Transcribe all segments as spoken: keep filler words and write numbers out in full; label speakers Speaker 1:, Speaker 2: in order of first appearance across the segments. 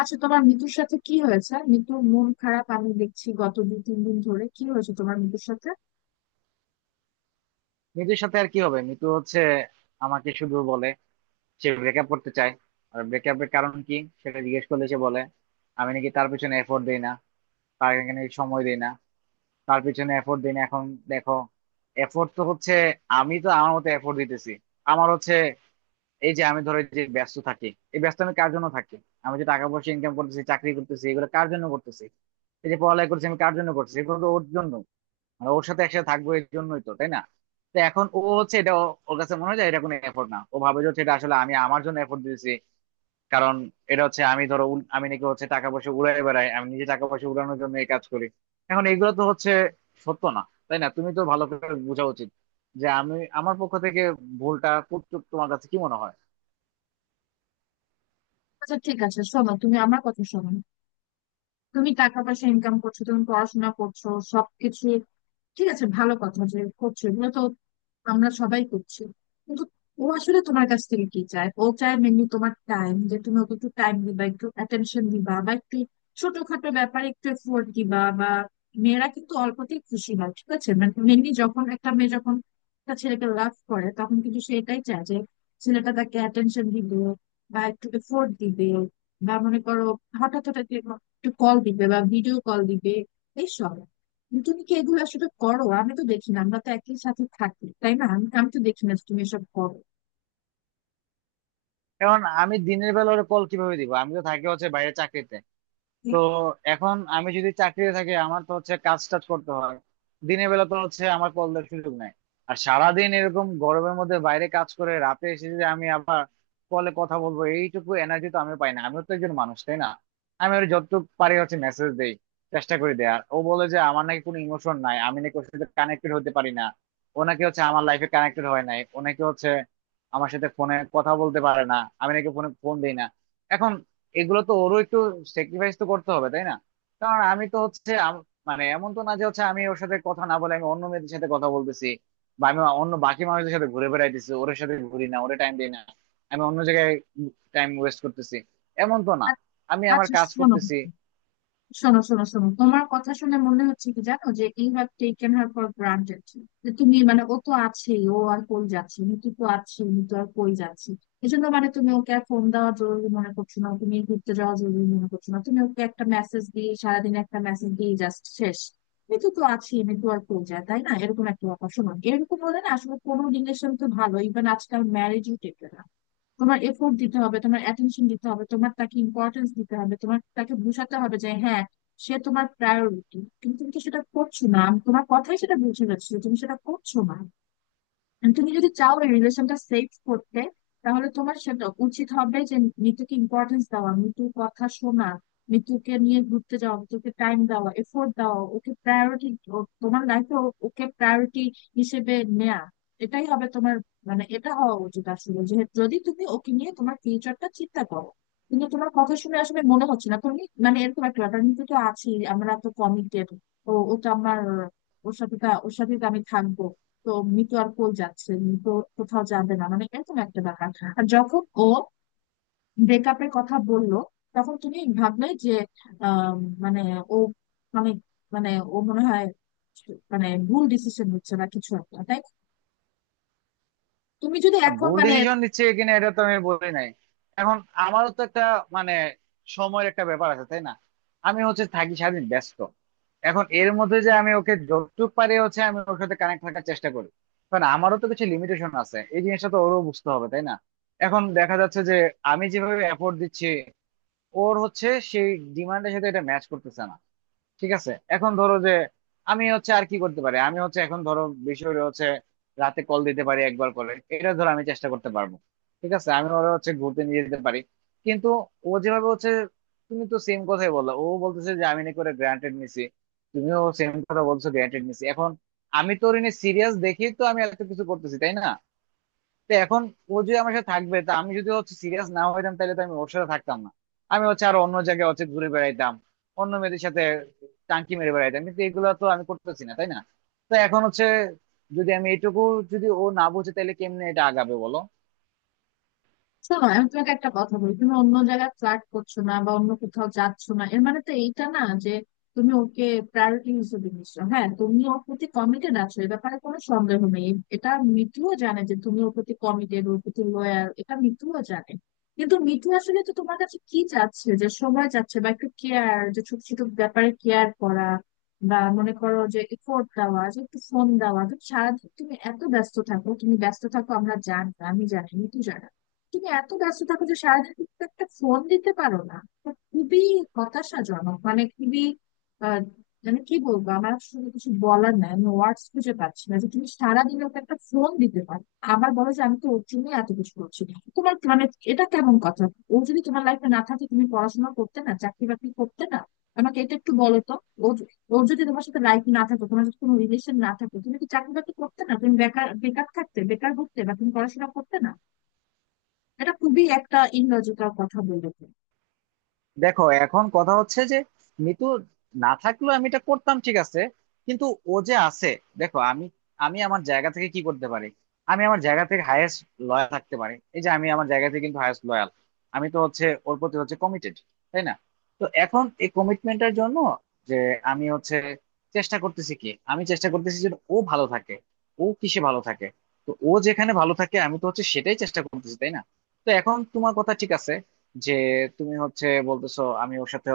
Speaker 1: আচ্ছা, তোমার মিতুর সাথে কি হয়েছে? মিতুর মন খারাপ আমি দেখছি গত দুই তিন দিন ধরে। কি হয়েছে তোমার মিতুর সাথে?
Speaker 2: মিতুর সাথে আর কি হবে? মিতু হচ্ছে আমাকে শুধু বলে সে ব্রেকআপ করতে চায়। আর ব্রেকআপের কারণ কি সেটা জিজ্ঞেস করলে সে বলে আমি নাকি তার পিছনে এফোর্ট দেই না, তার এখানে সময় দেই না, তার পিছনে এফোর্ট দেই না। এখন দেখো, এফোর্ট তো হচ্ছে, আমি তো আমার মতো এফোর্ট দিতেছি। আমার হচ্ছে এই যে আমি ধরো যে ব্যস্ত থাকি, এই ব্যস্ত আমি কার জন্য থাকি? আমি যে টাকা পয়সা ইনকাম করতেছি, চাকরি করতেছি, এগুলো কার জন্য করতেছি? এই যে পড়ালেখা করছি আমি কার জন্য করছি? এগুলো তো ওর জন্য। মানে ওর সাথে একসাথে থাকবো এর জন্যই তো, তাই না? তো এখন ও হচ্ছে এটা ও- ওর কাছে মনে হয় যে এটা কোনো এফোর্ট না। ও ভাবে যে হচ্ছে এটা আসলে আমি আমার জন্য এফোর্ট দিয়েছি। কারণ এটা হচ্ছে আমি ধরো উল- আমি নাকি হচ্ছে টাকা পয়সা উড়াই বেড়াই, আমি নিজে টাকা পয়সা উড়ানোর জন্য এই কাজ করি। এখন এগুলো তো হচ্ছে সত্য না, তাই না? তুমি তো ভালো করে বোঝা উচিত যে আমি আমার পক্ষ থেকে ভুলটা করতে তোমার কাছে কি মনে হয়?
Speaker 1: আচ্ছা ঠিক আছে, শোনো, তুমি আমার কথা শোনো। তুমি টাকা পয়সা ইনকাম করছো, তুমি পড়াশোনা করছো, সবকিছু ঠিক আছে, ভালো কথা। যে করছো এগুলো তো আমরা সবাই করছি, কিন্তু ও আসলে তোমার কাছ থেকে কি চায়? ও চায় মেনলি তোমার টাইম, যে তুমি ওকে একটু টাইম দিবা, একটু অ্যাটেনশন দিবা, বা একটু ছোটখাটো ব্যাপারে একটু এফোর্ট দিবা। বা মেয়েরা কিন্তু অল্পতেই খুশি হয়, ঠিক আছে? মানে মেনলি যখন একটা মেয়ে যখন একটা ছেলেকে লাভ করে, তখন কিন্তু সে এটাই চায় যে ছেলেটা তাকে অ্যাটেনশন দিবে বা একটু এফোর্ট দিবে, বা মনে করো হঠাৎ হঠাৎ একটু কল দিবে বা ভিডিও কল দিবে, এইসব। তুমি কি এগুলো আসলে করো? আমি তো দেখি না, আমরা তো একই সাথে থাকি, তাই না? আমি আমি তো দেখি না যে তুমি এসব করো।
Speaker 2: এখন আমি দিনের বেলা ওর কল কিভাবে দিব? আমি তো থাকি হচ্ছে বাইরে চাকরিতে। তো এখন আমি যদি চাকরিতে থাকি আমার তো হচ্ছে কাজ টাজ করতে হয়। দিনের বেলা তো হচ্ছে আমার কল দেওয়ার সুযোগ নাই। আর সারাদিন এরকম গরমের মধ্যে বাইরে কাজ করে রাতে এসে যদি আমি আবার কলে কথা বলবো, এইটুকু এনার্জি তো আমি পাই না। আমিও তো একজন মানুষ, তাই না? আমি ওর যতটুকু পারি হচ্ছে মেসেজ দেই, চেষ্টা করি দেয়ার। ও বলে যে আমার নাকি কোনো ইমোশন নাই, আমি নাকি ওর সাথে কানেক্টেড হতে পারি না, ও নাকি হচ্ছে আমার লাইফে কানেক্টেড হয় নাই, ও নাকি হচ্ছে আমার সাথে ফোনে কথা বলতে পারে না, আমি নাকি ফোনে ফোন দিই না। এখন এগুলো তো ওরও একটু স্যাক্রিফাইস তো করতে হবে, তাই না? কারণ আমি তো হচ্ছে আম- মানে এমন তো না যে হচ্ছে আমি ওর সাথে কথা না বলে আমি অন্য মেয়েদের সাথে কথা বলতেছি, বা আমি অন্য বাকি মানুষদের সাথে ঘুরে বেড়াইতেছি, ওর সাথে ঘুরি না, ওরে টাইম দিই না, আমি অন্য জায়গায় টাইম ওয়েস্ট করতেছি, এমন তো না, আমি আমার
Speaker 1: আচ্ছা,
Speaker 2: কাজ
Speaker 1: শোনো
Speaker 2: করতেছি।
Speaker 1: শোনো শোনো শোনো তোমার কথা শুনে মনে হচ্ছে কি জানো, যে you have taken her for granted. যে তুমি মানে ও তো আছেই, ও আর কই যাচ্ছে, মিতু তো আছে, মিতু আর কই যাচ্ছে। এজন্য মানে তুমি ওকে আর ফোন দেওয়া জরুরি মনে করছো না, তুমি ঘুরতে যাওয়া জরুরি মনে করছো না, তুমি ওকে একটা মেসেজ দিয়ে সারাদিন একটা মেসেজ দিয়ে জাস্ট শেষ। মিতু তো আছে, মিতু আর কই যায়, তাই না? এরকম একটা ব্যাপার। শোনো, এরকম হলে না আসলে কোনো রিলেশন তো ভালো, ইভেন আজকাল ম্যারেজও টেকে না। তোমার এফোর্ট দিতে হবে, তোমার অ্যাটেনশন দিতে হবে, তোমার তাকে ইম্পর্টেন্স দিতে হবে, তোমার তাকে বোঝাতে হবে যে হ্যাঁ সে তোমার প্রায়োরিটি। কিন্তু তুমি তো সেটা করছো না, আমি তোমার কথাই সেটা বুঝে যাচ্ছে যে তুমি সেটা করছো না। And তুমি যদি চাও এই রিলেশনটা সেফ করতে, তাহলে তোমার সেটা উচিত হবে যে মিতুকে ইম্পর্টেন্স দেওয়া, মিতুর কথা শোনা, মিতুকে নিয়ে ঘুরতে যাওয়া, মিতুকে টাইম দেওয়া, এফোর্ট দেওয়া, ওকে প্রায়োরিটি তোমার লাইফে, ওকে প্রায়োরিটি হিসেবে নেয়া। এটাই হবে তোমার, মানে এটা হওয়া উচিত আসলে, যে যদি তুমি ওকে নিয়ে তোমার ফিউচারটা চিন্তা করো। কিন্তু তোমার কথা শুনে আসলে মনে হচ্ছে না, তুমি মানে এরকম একটা ব্যাপার, মিতু তো আছি, আমরা তো কমিটেড, ও ও তো আমার, ওর সাথে তো- ওর সাথে তো আমি থাকবো, তো মিতু আর কই যাচ্ছে, মিতু কোথাও যাবে না, মানে এরকম একটা ব্যাপার। আর যখন ও ব্রেকআপের কথা বলল, তখন তুমি ভাবলে যে আম, মানে ও অনেক, মানে ও মনে হয় মানে ভুল ডিসিশন হচ্ছে না কিছু একটা, তাই না? তুমি যদি এখন
Speaker 2: ভুল
Speaker 1: মানে
Speaker 2: ডিসিশন নিচ্ছে কিনা এটা তো আমি বলি নাই। এখন আমারও তো একটা মানে সময়ের একটা ব্যাপার আছে, তাই না? আমি হচ্ছে থাকি সারাদিন ব্যস্ত। এখন এর মধ্যে যে আমি ওকে যতটুকু পারি হচ্ছে আমি ওর সাথে কানেক্ট থাকার চেষ্টা করি। কারণ আমারও তো কিছু লিমিটেশন আছে, এই জিনিসটা তো ওরও বুঝতে হবে, তাই না? এখন দেখা যাচ্ছে যে আমি যেভাবে এফোর্ট দিচ্ছি ওর হচ্ছে সেই ডিমান্ডের সাথে এটা ম্যাচ করতেছে না। ঠিক আছে, এখন ধরো যে আমি হচ্ছে আর কি করতে পারি, আমি হচ্ছে এখন ধরো বিষয় হচ্ছে, রাতে কল দিতে পারি একবার করে, এটা ধরো আমি চেষ্টা করতে পারবো। ঠিক আছে, আমি ওরা হচ্ছে ঘুরতে নিয়ে যেতে পারি। কিন্তু ও যেভাবে হচ্ছে, তুমি তো সেম কথাই বললা, ও বলতেছে যে আমি নাকি করে গ্রান্টেড নিছি, তুমিও সেম কথা বলছো গ্রান্টেড নিছি। এখন আমি তো ওর সিরিয়াস দেখেই তো আমি এত কিছু করতেছি, তাই না? তো এখন ও যদি আমার সাথে থাকবে তা আমি যদি হচ্ছে সিরিয়াস না হইতাম তাহলে তো আমি ওর সাথে থাকতাম না, আমি হচ্ছে আরো অন্য জায়গায় হচ্ছে ঘুরে বেড়াইতাম, অন্য মেয়েদের সাথে টাঙ্কি মেরে বেড়াইতাম। কিন্তু এগুলো তো আমি করতেছি না, তাই না? তো এখন হচ্ছে, যদি আমি এটুকু, যদি ও না বুঝে তাহলে কেমনে এটা আগাবে, বলো?
Speaker 1: শোনো, আমি তোমাকে একটা কথা বলি। তুমি অন্য জায়গায় ফ্লার্ট করছো না বা অন্য কোথাও যাচ্ছ না, এর মানে তো এইটা না যে তুমি ওকে প্রায়োরিটি হিসেবে নিচ্ছ। হ্যাঁ, তুমি ওর প্রতি কমিটেড আছো, এ ব্যাপারে কোনো সন্দেহ নেই, এটা মিঠুও জানে যে তুমি ওর প্রতি কমিটেড, ওর প্রতি লয়াল, এটা মিঠুও জানে। কিন্তু মিঠু আসলে তো তোমার কাছে কি চাচ্ছে? যে সময় চাচ্ছে, বা একটু কেয়ার, যে ছোট ছোট ব্যাপারে কেয়ার করা, বা মনে করো যে এফোর্ট দেওয়া, যে একটু ফোন দেওয়া। তুমি সারাদিন তুমি এত ব্যস্ত থাকো, তুমি ব্যস্ত থাকো আমরা জানি, আমি জানি, মিঠু জানে, তুমি এত ব্যস্ত থাকো যে সারাদিন তুমি তো একটা ফোন দিতে পারো না। এটা খুবই হতাশাজনক, মানে খুবই, আহ, মানে কি বলবো, আমার আসলে কিছু বলার নাই, আমি ওয়ার্ডস খুঁজে পাচ্ছি না যে তুমি সারাদিন ওকে একটা ফোন দিতে পারো। আবার বলো যে আমি তো ওর জন্যই এত কিছু করছি, তোমার মানে এটা কেমন কথা? ও যদি তোমার লাইফে না থাকে তুমি পড়াশোনা করতে না, চাকরি বাকরি করতে না? আমাকে এটা একটু বলো তো, ও য- ওর যদি তোমার সাথে লাইফ না থাকতো, তোমার যদি কোনো রিলেশন না থাকতো, তুমি কি চাকরি বাকরি করতে না? তুমি বেকার বেকার থাকতে, বেকার ঘুরতে, বা তুমি পড়াশোনা করতে না? এটা খুবই একটা ইললজিক্যাল কথা বলেছো।
Speaker 2: দেখো এখন কথা হচ্ছে যে মিতু না থাকলেও আমি এটা করতাম, ঠিক আছে? কিন্তু ও যে আছে, দেখো, আমি আমি আমার জায়গা থেকে কি করতে পারি? আমি আমার জায়গা থেকে হায়েস্ট লয়াল থাকতে পারি। এই যে আমি আমার জায়গা থেকে কিন্তু হায়েস্ট লয়াল, আমি তো হচ্ছে ওর প্রতি হচ্ছে কমিটেড, তাই না? তো এখন এই কমিটমেন্টের জন্য যে আমি হচ্ছে চেষ্টা করতেছি, কি আমি চেষ্টা করতেছি? যে ও ভালো থাকে, ও কিসে ভালো থাকে। তো ও যেখানে ভালো থাকে আমি তো হচ্ছে সেটাই চেষ্টা করতেছি, তাই না? তো এখন তোমার কথা ঠিক আছে যে তুমি হচ্ছে বলতেছো আমি ওর সাথে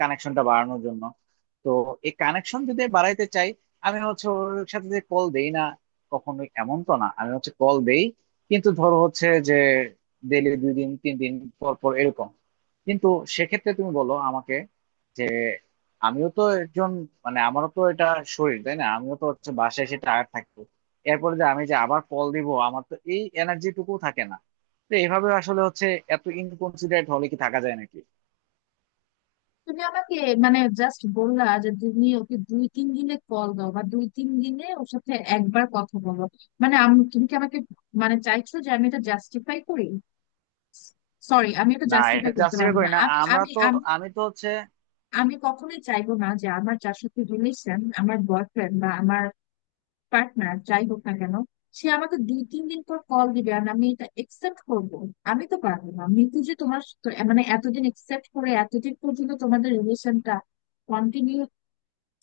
Speaker 2: কানেকশনটা বাড়ানোর জন্য। তো এই কানেকশন যদি বাড়াইতে চাই, আমি হচ্ছে ওর সাথে যে কল দেই না কখনোই, এমন তো না, আমি হচ্ছে কল দেই। কিন্তু ধরো হচ্ছে যে ডেলি দুই দিন তিন দিন পর পর এরকম। কিন্তু সেক্ষেত্রে তুমি বলো আমাকে যে আমিও তো একজন, মানে আমারও তো এটা শরীর, তাই না? আমিও তো হচ্ছে বাসায় এসে টায়ার্ড থাকবো, এরপরে যে আমি যে আবার কল দিব আমার তো এই এনার্জি টুকু থাকে না। তো এইভাবে আসলে হচ্ছে এত ইনকনসিডারেট হলে কি থাকা যায় নাকি?
Speaker 1: তুমি আমাকে মানে জাস্ট বললা যে তুমি ওকে দুই তিন দিনে কল দাও, বা দুই তিন দিনে ওর সাথে একবার কথা বলো। মানে আমি, তুমি কি আমাকে মানে চাইছো যে আমি এটা জাস্টিফাই করি? সরি, আমি এটা
Speaker 2: না এটা
Speaker 1: জাস্টিফাই করতে
Speaker 2: জাস্টিফাই
Speaker 1: পারবো না।
Speaker 2: করি না,
Speaker 1: আমি
Speaker 2: আমরা
Speaker 1: আমি
Speaker 2: তো
Speaker 1: আমি
Speaker 2: আমি তো হচ্ছে।
Speaker 1: আমি কখনোই চাইবো না যে আমার যার সাথে রিলেশন, আমার বয়ফ্রেন্ড বা আমার পার্টনার যাই হোক না কেন, সে আমাকে দুই তিন দিন পর কল দিবে আর আমি এটা একসেপ্ট করব। আমি তো পারবো না, মিতু যে তোমার তো- মানে এতদিন একসেপ্ট করে এতদিন পর্যন্ত তোমাদের রিলেশনটা কন্টিনিউ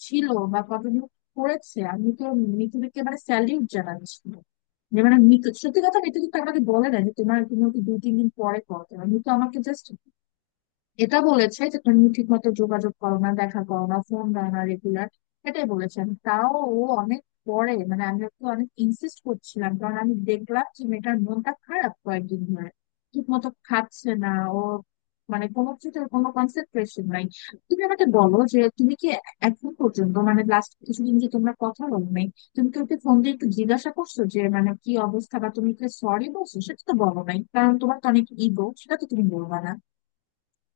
Speaker 1: ছিল বা কন্টিনিউ করেছে, আমি তো মিতুকে মানে স্যালিউট জানাচ্ছি। যে মানে মিতু, সত্যি কথা, মিতু কিন্তু আমাকে বলে না যে তোমার তুমি ওকে দুই তিন দিন পরে কল করো, মিতু আমাকে জাস্ট এটা বলেছে যে তুমি ঠিক মতো যোগাযোগ করো না, দেখা করো না, ফোন দাও না রেগুলার, এটাই বলেছেন। তাও ও অনেক পরে, মানে আমি ওকে অনেক ইনসিস্ট করছিলাম, কারণ আমি দেখলাম যে মেয়েটার মনটা খারাপ কয়েকদিন ধরে, ঠিক মতো খাচ্ছে না ও, মানে কোনো কিছুতে ওর কোনো কনসেন্ট্রেশন নাই। তুমি আমাকে বলো যে তুমি কি এখন পর্যন্ত, মানে লাস্ট কিছুদিন যে তোমরা কথা বলো নাই, তুমি কি ওকে ফোন দিয়ে একটু জিজ্ঞাসা করছো যে মানে কি অবস্থা, বা তুমি কি সরি বলছো? সেটা তো বলো নাই, কারণ তোমার তো অনেক ইগো, সেটা তো তুমি বলবা না।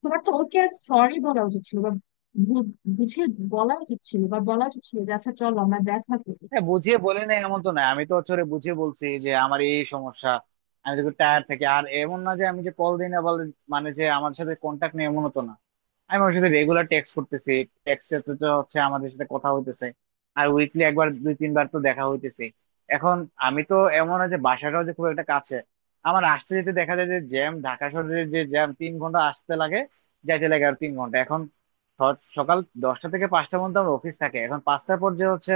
Speaker 1: তোমার তো ওকে আর সরি বলা উচিত ছিল, বা বু- বুঝিয়ে বলা উচিত ছিল, বা বলা উচিত ছিল যে আচ্ছা চলো আমরা দেখা করি।
Speaker 2: হ্যাঁ, বুঝিয়ে বলি না এমন তো না, আমি তো হচ্ছে ওরে বুঝিয়ে বলছি যে আমার এই সমস্যা, আমি তো টায়ার থেকে আর এমন না যে আমি যে কল দিই না বলে, মানে যে আমার সাথে কন্টাক্ট নেই, এমন তো না। আমি ওর সাথে রেগুলার টেক্সট করতেছি, টেক্সটে তো তো হচ্ছে আমাদের সাথে কথা হইতেছে। আর উইকলি একবার দুই তিনবার তো দেখা হইতেছে। এখন আমি তো এমন হয় যে বাসাটাও যে খুব একটা কাছে, আমার আসতে যেতে দেখা যায় যে জ্যাম, ঢাকা শহরে যে জ্যাম তিন ঘন্টা আসতে লাগে, যাইতে লাগে আর তিন ঘন্টা। এখন স- সকাল দশটা থেকে পাঁচটা পর্যন্ত আমার অফিস থাকে। এখন পাঁচটার পর যে হচ্ছে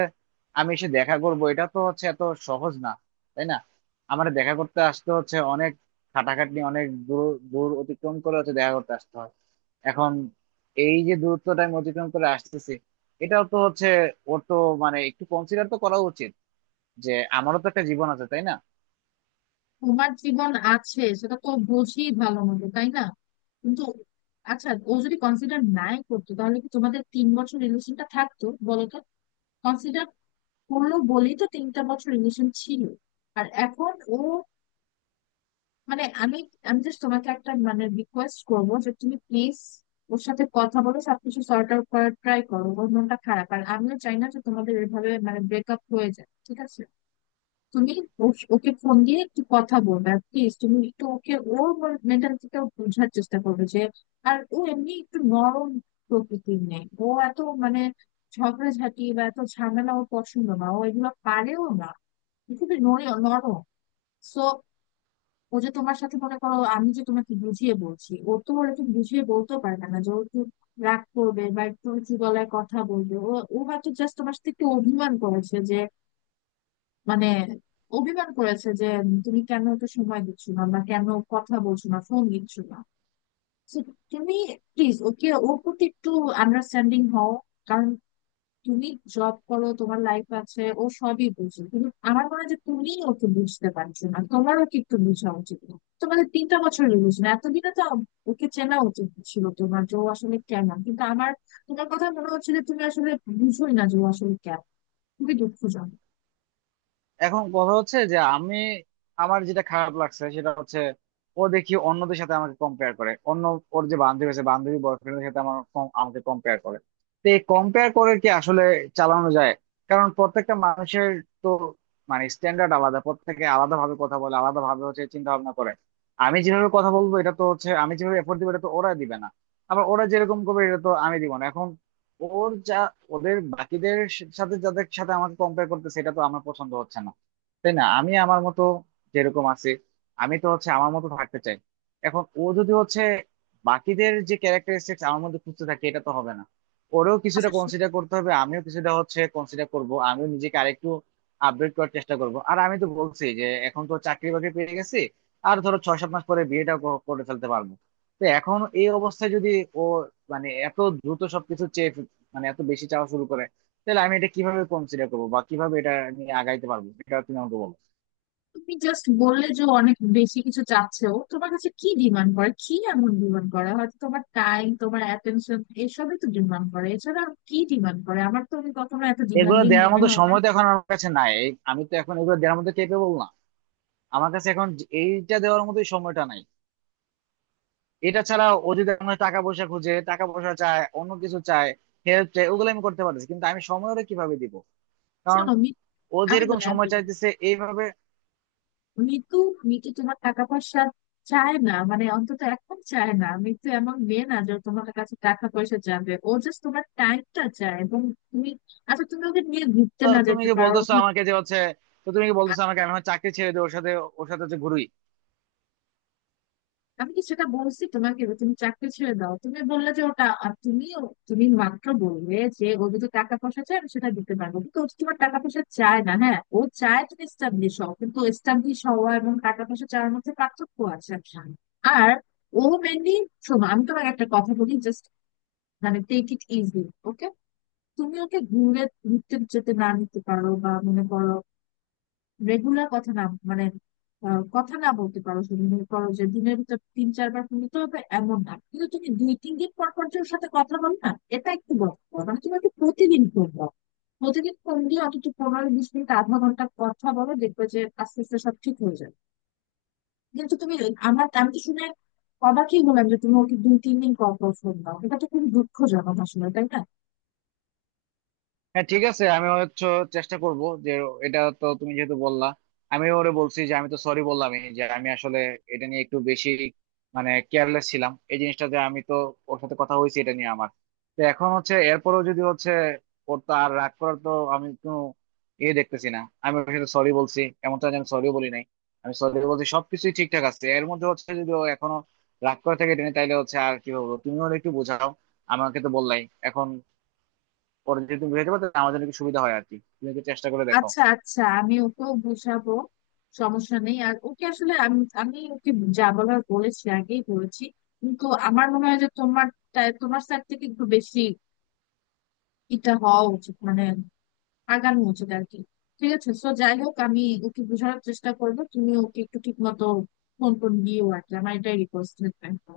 Speaker 2: আমি এসে দেখা করবো এটা তো হচ্ছে এত সহজ না, তাই না? আমার দেখা করতে আসতে হচ্ছে অনেক খাটাখাটনি, অনেক দূর দূর অতিক্রম করে হচ্ছে দেখা করতে আসতে হয়। এখন এই যে দূরত্বটা আমি অতিক্রম করে আসতেছি এটাও তো হচ্ছে ওর তো মানে একটু কনসিডার তো করা উচিত যে আমারও তো একটা জীবন আছে, তাই না?
Speaker 1: তোমার জীবন আছে, সেটা তো বুঝি ভালো মতো, তাই না? কিন্তু আচ্ছা, ও যদি কনসিডার নাই করতো তাহলে কি তোমাদের তিন বছর রিলেশনটা থাকতো বলো তো? কনসিডার করলো বলেই তো তিনটা বছর রিলেশন ছিল। আর এখন ও মানে আমি আমি জাস্ট তোমাকে একটা মানে রিকোয়েস্ট করবো যে তুমি প্লিজ ওর সাথে কথা বলো, সবকিছু সর্ট আউট করার ট্রাই করো। ওর মনটা খারাপ, আর আমিও চাই না যে তোমাদের এভাবে মানে ব্রেকআপ হয়ে যায়, ঠিক আছে? তুমি ও- ওকে ফোন দিয়ে একটু কথা বলবে। আর প্লিজ তুমি একটু ওকে, ওর মেন্টালিটিটা বোঝার চেষ্টা করবে। যে আর ও এমনি একটু নরম প্রকৃতির নেই, ও এত মানে ঝগড়াঝাটি বা এত ঝামেলা ও পছন্দ না, ও এগুলো পারেও না, ও খুবই নর- নরম। সো ও যে তোমার সাথে মনে করো আমি যে তোমাকে বুঝিয়ে বলছি, ও তো ওরকম বুঝিয়ে বলতেও পারবে না, যে ও একটু রাগ করবে বা একটু উঁচু গলায় কথা বলবে। ও ও হয়তো জাস্ট তোমার সাথে একটু অভিমান করেছে যে মানে অভিমান করেছে যে উম, তুমি কেন ওকে সময় দিচ্ছ না, বা কেন কথা বলছো না, ফোন দিচ্ছ না। So, তুমি প্লিজ ওকে, ওর প্রতি একটু আন্ডারস্ট্যান্ডিং হও। কারণ তুমি জব করো, তোমার লাইফ আছে, ও সবই বুঝে, কিন্তু আমার মনে হয় যে তুমিই ওকে বুঝতে পারছো না। তোমার ওকে একটু বোঝা উচিত না? তোমাদের তিনটা বছর রিলেশন, এতদিনে তো ওকে চেনা উচিত ছিল তোমার যে ও আসলে কেমন। কিন্তু আমার, তোমার কথা মনে হচ্ছে যে তুমি আসলে বুঝোই না যে ও আসলে কেমন। খুবই দুঃখজনক।
Speaker 2: এখন কথা হচ্ছে যে আমি, আমার যেটা খারাপ লাগছে সেটা হচ্ছে ও দেখি অন্যদের সাথে আমাকে কম্পেয়ার করে। অন্য ওর যে বান্ধবী আছে বান্ধবী বয়ফ্রেন্ডের সাথে আমার কম- আমাকে কম্পেয়ার করে। তো এই কম্পেয়ার করে কি আসলে চালানো যায়? কারণ প্রত্যেকটা মানুষের তো মানে স্ট্যান্ডার্ড আলাদা, প্রত্যেকে আলাদা ভাবে কথা বলে, আলাদা ভাবে হচ্ছে চিন্তা ভাবনা করে। আমি যেভাবে কথা বলবো এটা তো হচ্ছে, আমি যেভাবে এফোর্ট দিবো এটা তো ওরা দিবে না। আবার ওরা যেরকম করবে এটা তো আমি দিব না। এখন ওর যা, ওদের বাকিদের সাথে যাদের সাথে আমাকে কম্পেয়ার করতেছে এটা তো আমার পছন্দ হচ্ছে না, তাই না? আমি আমার মতো যেরকম আছে, আমি তো হচ্ছে আমার মতো থাকতে চাই। এখন ও যদি হচ্ছে বাকিদের যে ক্যারেক্টারিস্টিক্স আমার মধ্যে খুঁজতে থাকে এটা তো হবে না। ওরেও কিছুটা
Speaker 1: আচ্ছা শু-
Speaker 2: কনসিডার করতে হবে, আমিও কিছুটা হচ্ছে কনসিডার করব, আমিও নিজেকে আরেকটু আপডেট করার চেষ্টা করব। আর আমি তো বলছি যে এখন তো চাকরি বাকরি পেয়ে গেছি, আর ধরো ছয় সাত মাস পরে বিয়েটা করে ফেলতে পারবো। তো এখন এই অবস্থায় যদি ও মানে এত দ্রুত সবকিছু চেয়ে, মানে এত বেশি চাওয়া শুরু করে তাহলে আমি এটা কিভাবে কনসিডার করবো বা কিভাবে এটা নিয়ে আগাইতে পারবো, এটা তুমি আমাকে বলো।
Speaker 1: তুমি জাস্ট বললে যে ও অনেক বেশি কিছু চাচ্ছে, ও তোমার কাছে কি ডিমান্ড করে? কি এমন ডিমান্ড করে? হয়তো তোমার টাইম, তোমার অ্যাটেনশন, এসবই তো ডিমান্ড করে, এছাড়া আর কি ডিমান্ড করে? আমার তো ওকে কখনো এত
Speaker 2: এগুলো
Speaker 1: ডিমান্ডিং
Speaker 2: দেওয়ার
Speaker 1: মনে
Speaker 2: মতো
Speaker 1: হয় না।
Speaker 2: সময় তো এখন আমার কাছে নাই। এই- আমি তো এখন এগুলো দেওয়ার মতো কেপেবল না। আমার কাছে এখন যে- এইটা দেওয়ার মতোই সময়টা নাই। এটা ছাড়া ও যদি আমার টাকা পয়সা খুঁজে, টাকা পয়সা চায়, অন্য কিছু চায়, হেল্প চায়, ওগুলো আমি করতে পারতেছি। কিন্তু আমি সময় ওরে কিভাবে দিব, কারণ
Speaker 1: শোনো মি-
Speaker 2: ও
Speaker 1: আমি
Speaker 2: যেরকম
Speaker 1: বলি, আমি
Speaker 2: সময়
Speaker 1: বলি
Speaker 2: চাইতেছে এইভাবে।
Speaker 1: মিতু, মিতু তোমার টাকা পয়সা চায় না, মানে অন্তত এখন চায় না। মিতু এমন মেয়ে না যে ও তোমার কাছে টাকা পয়সা চাবে, ও জাস্ট তোমার টাইমটা চায়। এবং তুমি আচ্ছা, তুমি ওকে নিয়ে ঘুরতে
Speaker 2: তো
Speaker 1: না
Speaker 2: তুমি
Speaker 1: যেতে
Speaker 2: কি
Speaker 1: পারো।
Speaker 2: বলতেছো আমাকে যে হচ্ছে, তো তুমি কি বলতেছো আমাকে আমি আমার চাকরি ছেড়ে দিয়ে ওর সাথে, ওর সাথে হচ্ছে ঘুরি?
Speaker 1: আমি কি সেটা বলছি তোমাকে যে তুমি চাকরি ছেড়ে দাও? তুমি বললে যে ওটা, আর তুমি তুমি মাত্র বললে যে ও যদি টাকা পয়সা চায় আমি সেটা দিতে পারবো, কিন্তু ও তো তোমার টাকা পয়সা চায় না। হ্যাঁ ও চায় তুমি এস্টাবলিশ হও, কিন্তু এস্টাবলিশ হওয়া এবং টাকা পয়সা চাওয়ার মধ্যে পার্থক্য আছে, আচ্ছা। আর ও মেনলি শোনো, আমি তোমাকে একটা কথা বলি জাস্ট মানে টেক ইট ইজি, ওকে? তুমি ওকে ঘুরে, ঘুরতে যেতে না নিতে পারো, বা মনে করো রেগুলার কথা না, মানে আহ, কথা না বলতে পারো, তুমি মনে করো যে দিনের ভিতর তিন চারবার ফোন দিতে হবে এমন না, কিন্তু তুমি দুই তিন দিন পর পর যে ওর সাথে কথা বলো না, এটা একটু বড় কথা। মানে তুমি একটু প্রতিদিন ফোন দাও, প্রতিদিন ফোন দিয়ে অন্তত পনেরো বিশ মিনিট, আধা ঘন্টা কথা বলো, দেখবে যে আস্তে আস্তে সব ঠিক হয়ে যাবে। কিন্তু তুমি, আমার আমি তো শুনে অবাকই হলাম যে তুমি ওকে দুই তিন দিন পর পর ফোন দাও, এটা তো খুবই দুঃখজনক আসলে, তাই না?
Speaker 2: হ্যাঁ ঠিক আছে, আমি হচ্ছে চেষ্টা করব যে, এটা তো তুমি যেহেতু বললা, আমি ওরে বলছি যে আমি তো সরি বললামই যে আমি আসলে এটা নিয়ে একটু বেশি মানে কেয়ারলেস ছিলাম এই জিনিসটাতে। আমি তো ওর সাথে কথা হয়েছে এটা নিয়ে আমার। তো এখন হচ্ছে এরপরও যদি হচ্ছে, ওর তো আর রাগ করার তো আমি কোনো ইয়ে দেখতেছি না, আমি ওর সাথে সরি বলছি, এমনটা যে আমি সরিও বলি নাই, আমি সরি বলছি, সবকিছুই ঠিকঠাক আছে। এর মধ্যে হচ্ছে যদি ও এখনো রাগ করে থাকে এটা নিয়ে, তাইলে হচ্ছে আর কি বলবো, তুমি ওর একটু বোঝাও। আমাকে তো বললাই এখন, পরে যদি তুমি বুঝাইতে পারো তাহলে আমার জন্য একটু সুবিধা হয় আর কি, তুমি একটু চেষ্টা করে দেখো।
Speaker 1: আচ্ছা আচ্ছা, আমি ওকেও বুঝাবো, সমস্যা নেই। আর ওকে আসলে আমি, আমি ওকে যা বলার বলেছি, আগেই বলেছি। কিন্তু আমার মনে হয় যে তোমার টা- তোমার স্যার থেকে একটু বেশি এটা হওয়া উচিত, মানে আগানো উচিত আর কি। ঠিক আছে, সো যাই হোক, আমি ওকে বোঝানোর চেষ্টা করবো, তুমি ওকে একটু ঠিক মতো ফোন টোন দিও আর কি, আমার এটাই রিকোয়েস্ট থাকবে।